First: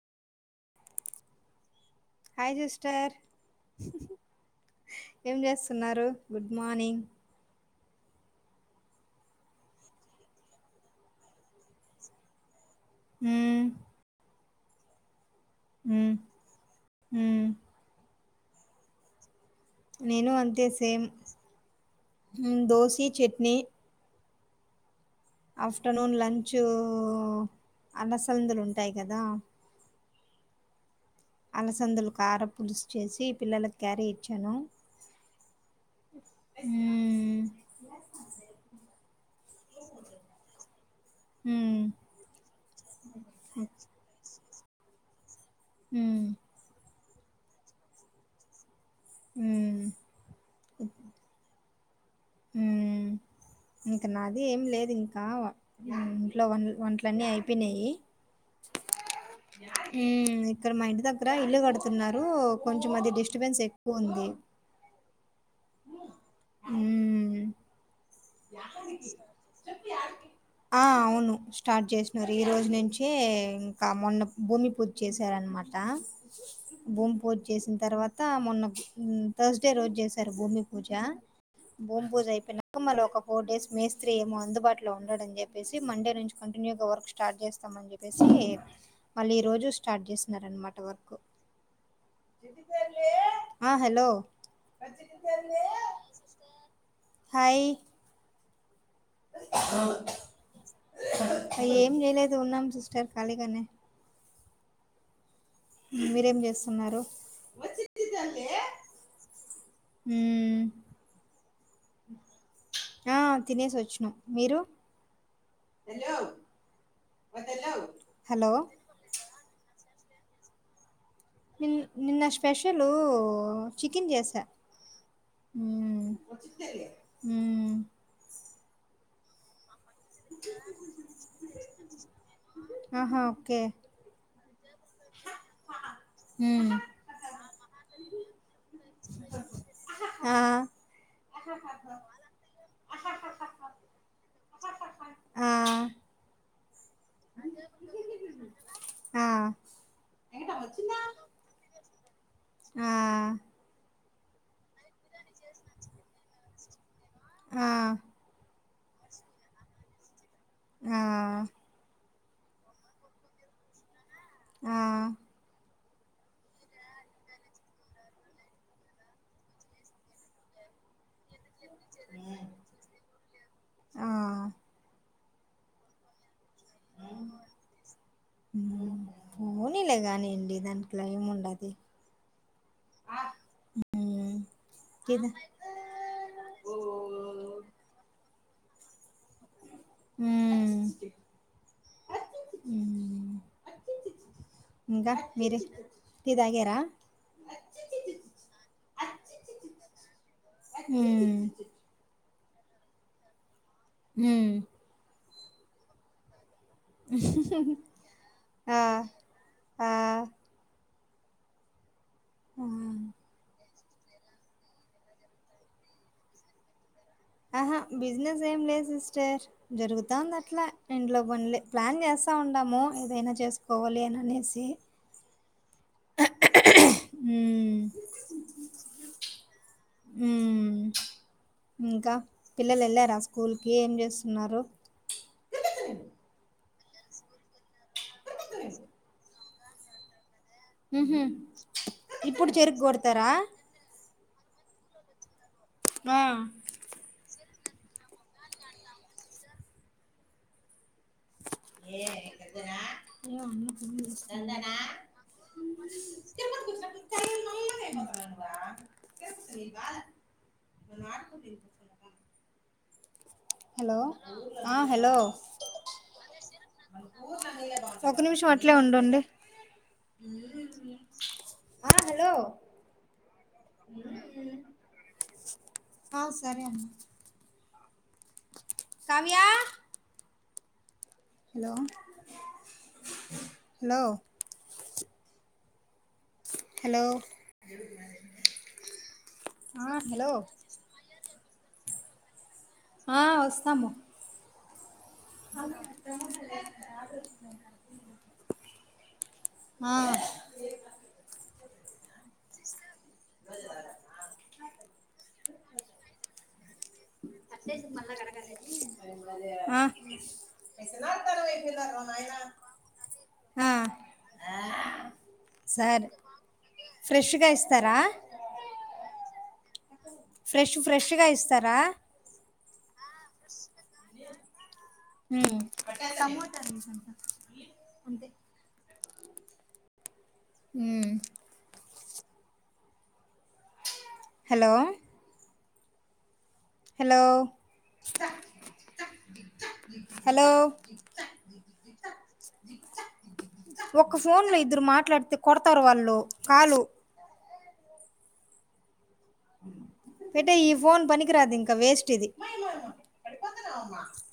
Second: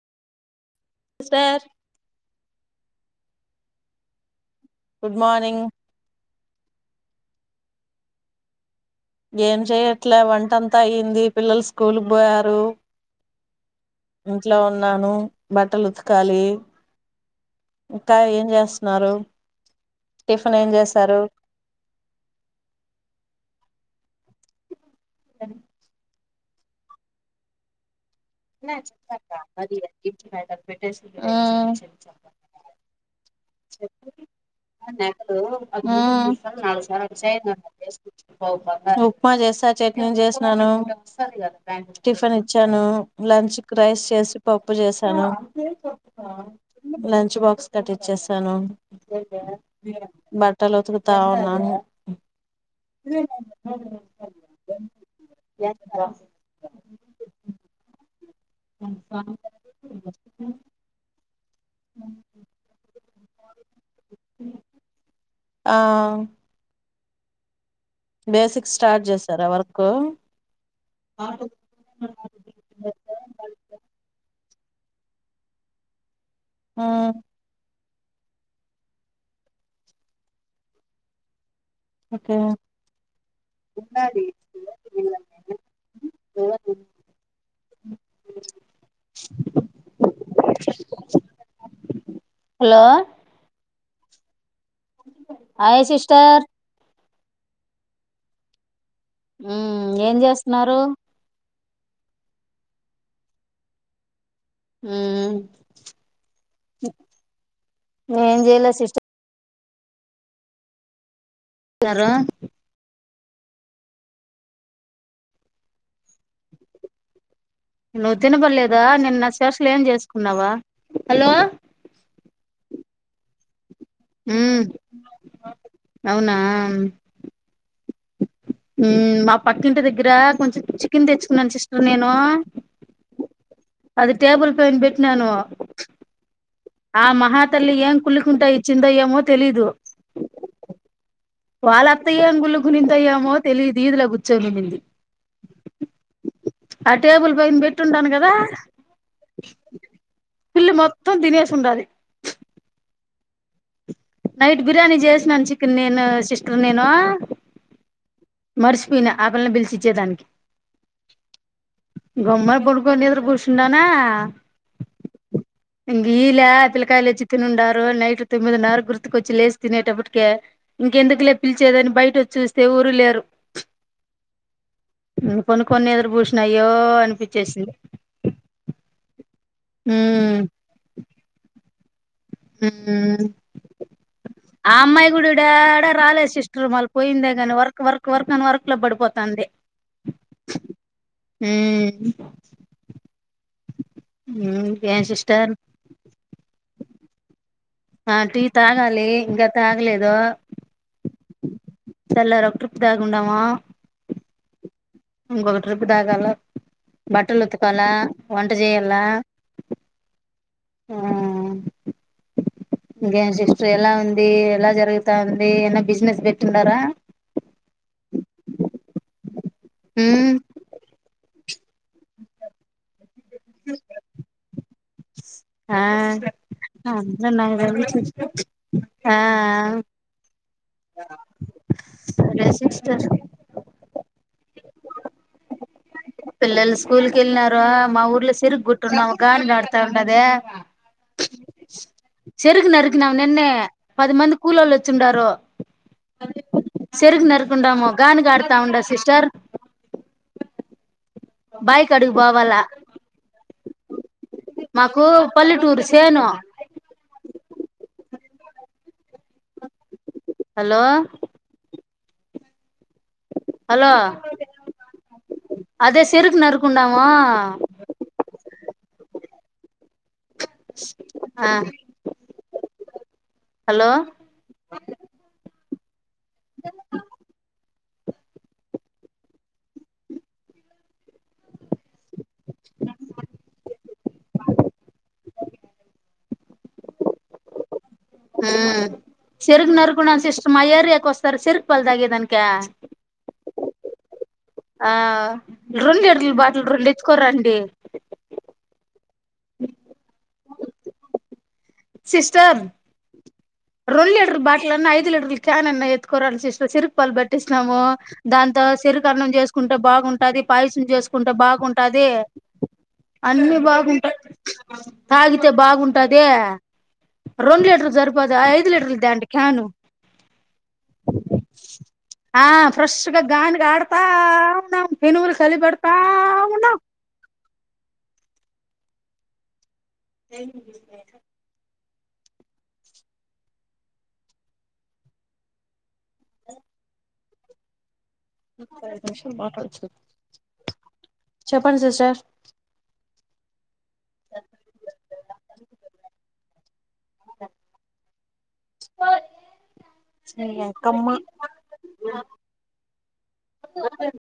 Star hi sister good ఏం morning చేస్తున్నారు good morning ఏం చెయట్లే వంటంతా అయింది పిల్లలు స్కూల్కి పోయారు హ్మ్ ఇంట్లో ఉన్నాను బట్టలు మ్మ్ ఉతకాలి మ్మ్ ఇంకా ఏం చేస్తున్నారు నేను టిఫిన్ అంతే ఏం సేమ్ చేశారు దోశీ చట్నీ ఆఫ్టర్నూన్ లంచూ అల్ల సందుల్ [inaudible] అలసందలు కార పులుసు చేసి పిల్లలకి క్యారీ ఇచ్చాను హ్మ్ అ మ్మ్ ఓ ఉప్మా చేశా చట్నీ చేస్నను మ్మ్ టిఫిన్ ఇచ్చాను ల లంచుకు రైస్ చేసి పప్పు చేశాను హ్మ్ లంచ్ బాక్స్ కట్టిచ్చేసానూ మ్మ్ బట్టలు ఉతుకుతా ఉన్నాను ఇంక నాదీ ఏం లేదు ఇంకా వ హ్మ్ ఇంట్లో వన్ వంట్లన్నీ అయిపోయిన్యాయి హ్మ్ ఇక్కడ మా ఇంటి దగ్గర ఇల్లు కడుతున్నరూ కొంచం అది డిస్ట్ డిస్టబెన్స్ ఎక్కువుందీ ఆ హ్మ్ బేసిక్ స్టార్ట్ చేసారా వర్క్ ఆ అవును స్టార్ట్ జేసినారు ఇయా ఈ రోజు నుంచే ఇంకా మొన్న భూమి పూజ్ చేసారు అనమాటా భూం ఉమ్, పూజ్ చేసిన తర్వా తా మొన్న థర్స్డే రోజు చేసారు భూమి పూజా భూమి పూజ్ ఓకే అపోయినాక మళ ఒక ఒక ఫోర్ డేస్ మేస్త్రీ ఏమో అందుబాట్లో ఉండడు అని జెప్పేసీ మండే నుంచి కంటిన్యూగా వర్క్ స్టార్ట్ చేస్తామ అని జెప్పేసీ మళ్ళీ ఈ రోజు స్టార్ట్ చేస్తున్నారు అనమాటా వర్కూ హలో ఆ హలో హాయ్ సిస్టార్ హయ్ హ్మ్ ఏం చేస్తున్నారు ఏం చేయలేదు ఉన్నాం సిస్టర్ ఖళీగానే హ్మ్ మీరేం జేస్తున్నారూ ఏం చేయలే సిస్టర్ హ్మ్ సరా ఆ తినేసొచ్చినం మీరూ వ తెల్లో నువ్ తినపల్లేదా నిన్న సెర్చ్లో ఏం జేస్కున్నవో హలో నిన్ నిన్న స్పెషలూ చికిన్ జేస్యా ఉమ్ ఊ అవునా ఊ ఉమ్మ్ పక్కింటి దెగ్గరా కొంచె చికెన్ దెచ్చుకున్నాన్ సిస్టర్ నేనూ ఆహా ఓకే అది టేబుల్ పైన్ పెట్న్యానూ మ్మ్ ఆ మహా తల్లి ఏం కుళ్లుకుంటా ఇచ్చిందో ఏమో తెలీదూ ఆ వాళ్ళత్తయ్యంగుళ్లుగునిందో ఏమో తెలీదు ఈదులో కూర్చోంనింది ఆ అ టేబుల్ పైన్ బెట్టుండాన్ గదా ఆ పిల్లి మొత్తం తినేసుండాది ఆ నైట్ బిర్యానీ జేస్నాన్ చికెన్ నేనూ సిస్టర్ నేనూ ఆ మర్సిపోయినా ఆ పిల్లన్ పిలిచిచ్చే దానికి ఆ గమ్మున పడుకొని నిద్ర గూర్శుండానా ఆ ఇంగే ఈలే పిల్లకాయలు వచ్చి తినిండారు నైట్ తొమ్మిదిన్నర గుర్తుకొచ్చి లేచి తినేటప్పటికే ఇంకెందుకు లే పిలిచేదని బయటచ్చి చూస్తే ఎవరు లేరు ఆ ఇక కొన్ని కొన్ని ఎదురు బూషణాయో అనిపించేసింది ఫోనీలే ఉమ్ గానియండి దాట్లో ఏం ఉండది ఊమ్ ఆ అమ్మాయి కిద గుడిడా ఏడ రాలేదు సిస్ రూమల్ పోయిందే కానీ వర్ వర్క్ వర్క్ అని వర్క్ లో పడిపో తందే మ్మ్ ఉమ్ మ్మ్ ఏం ఇంకా సిస్టర్ మీరే టీ తాగేరా ఆ టీ తాగాలి ఇంకా తాగలేదు ఉమ్మ్ తెల్లారి ఒక రట్రిప్ తాగెండమా ఉమ్ ఇంకొక ట్రిప్పు తాగాల బట్టలు ఉతుకాల వంట ఆ చేయాల ఆ ఆ ఆ ఇన్గేమ్ సిస్టర్ ఎలా ఉంది ఎలా జరుగుతా ఉంది ఎన్న బిజినెస్ పెట్టిన్నారా ఆహా బిజినెస్ ఏం లేదు సిస్టర్ ఉమ్ జరుగుతాంది అట్లా ఇంట్లో పనులే ప్లాన్ చేస్తా ఉంటాము ఏదైనా చేసుకోవాలి అని అనేసి ఆ నాకు హ్మ్ తెలియదు సిస్టర్ ఆ హ్మ్ ఇంకా సరే పిల్లలు సిస్టర్ వెళ్ళారా స్కూల్కి ఏం చేస్తున్నారు పిలోల్లు స్కూల్ కిల్నారు మా ఊర్లో సిరుగు కుట్టి నవు గగాడి నడతాన్నదే హహ చెరుకి నరికినం నిన్నే పది మంది కూలళ్ళ వచ్చి ఉంటారు ఆ చెరుకు నరకకుండా మొగానికి కడుతా ఉండా సిస్టర్ బాయకాటికి పోవాల ఏయ్ అదేనా మాకు పల్లెటూరు చేను ఏమనవా హలో హలో! ఆ హలో! అదే చెరుకు నరుకుండాము ఒక నిమిషం అట్లే ఉండండి. ఆ హలో! హలో ఆ సరే నవ్యా హలో హలో ఆ చెరుకు ఆ నరుక్కొనేసి హలో ఇష్టమయ్యాక వస్తారా? చెరుకు పాలు తాగేదానికి. ఆ వస్తాము ఆ రెండు లీటర్ బాటల్లో రెండు ఎత్తుకొని రండి. ఆ సిస్టర్ రెండు లీటర్ బాటిల్ అన్నా ఐదు లీటర్ క్యాన్ ఎత్కో రా సిస్టర్. చెరకు పాలు పట్టిస్తా. మేము దాంతో చెరుకు అన్నం చేసుకుంటే ఆ బాగుంటాది. పాయసం చేసుకుంటే బాగుంటాది. అన్నీ ఆ బాగుంటాయి. తాగితే సరే బాగుంటాది. ఫ్రెష్గా రెండు ఇస్తారా లీటర్లురిపోదు, ఆ ఐదు లీటర్లు తాండి క్యాను. ఫ్రెష్ ఫ్రెష్గా ఇస్తారా? ఆ ఫ్రెష్గా గానుగ ఆడతా ఉన్నాము. ఎనుములు ఉమ్ పనిపడతా ఉన్నాము. మ్ హలో హలో ఒకే హలో చెప్పండి సిస్టర్ ఒక ఫోన్ లో ఇద్దరు మాట్లాడితే కొడతారు. వాళ్ళు కాలు ఓయ్ పెట్టేయ్ ఈ ఫోన్ పనికిరాదు ఇంకా వేస్ట్ ఇది.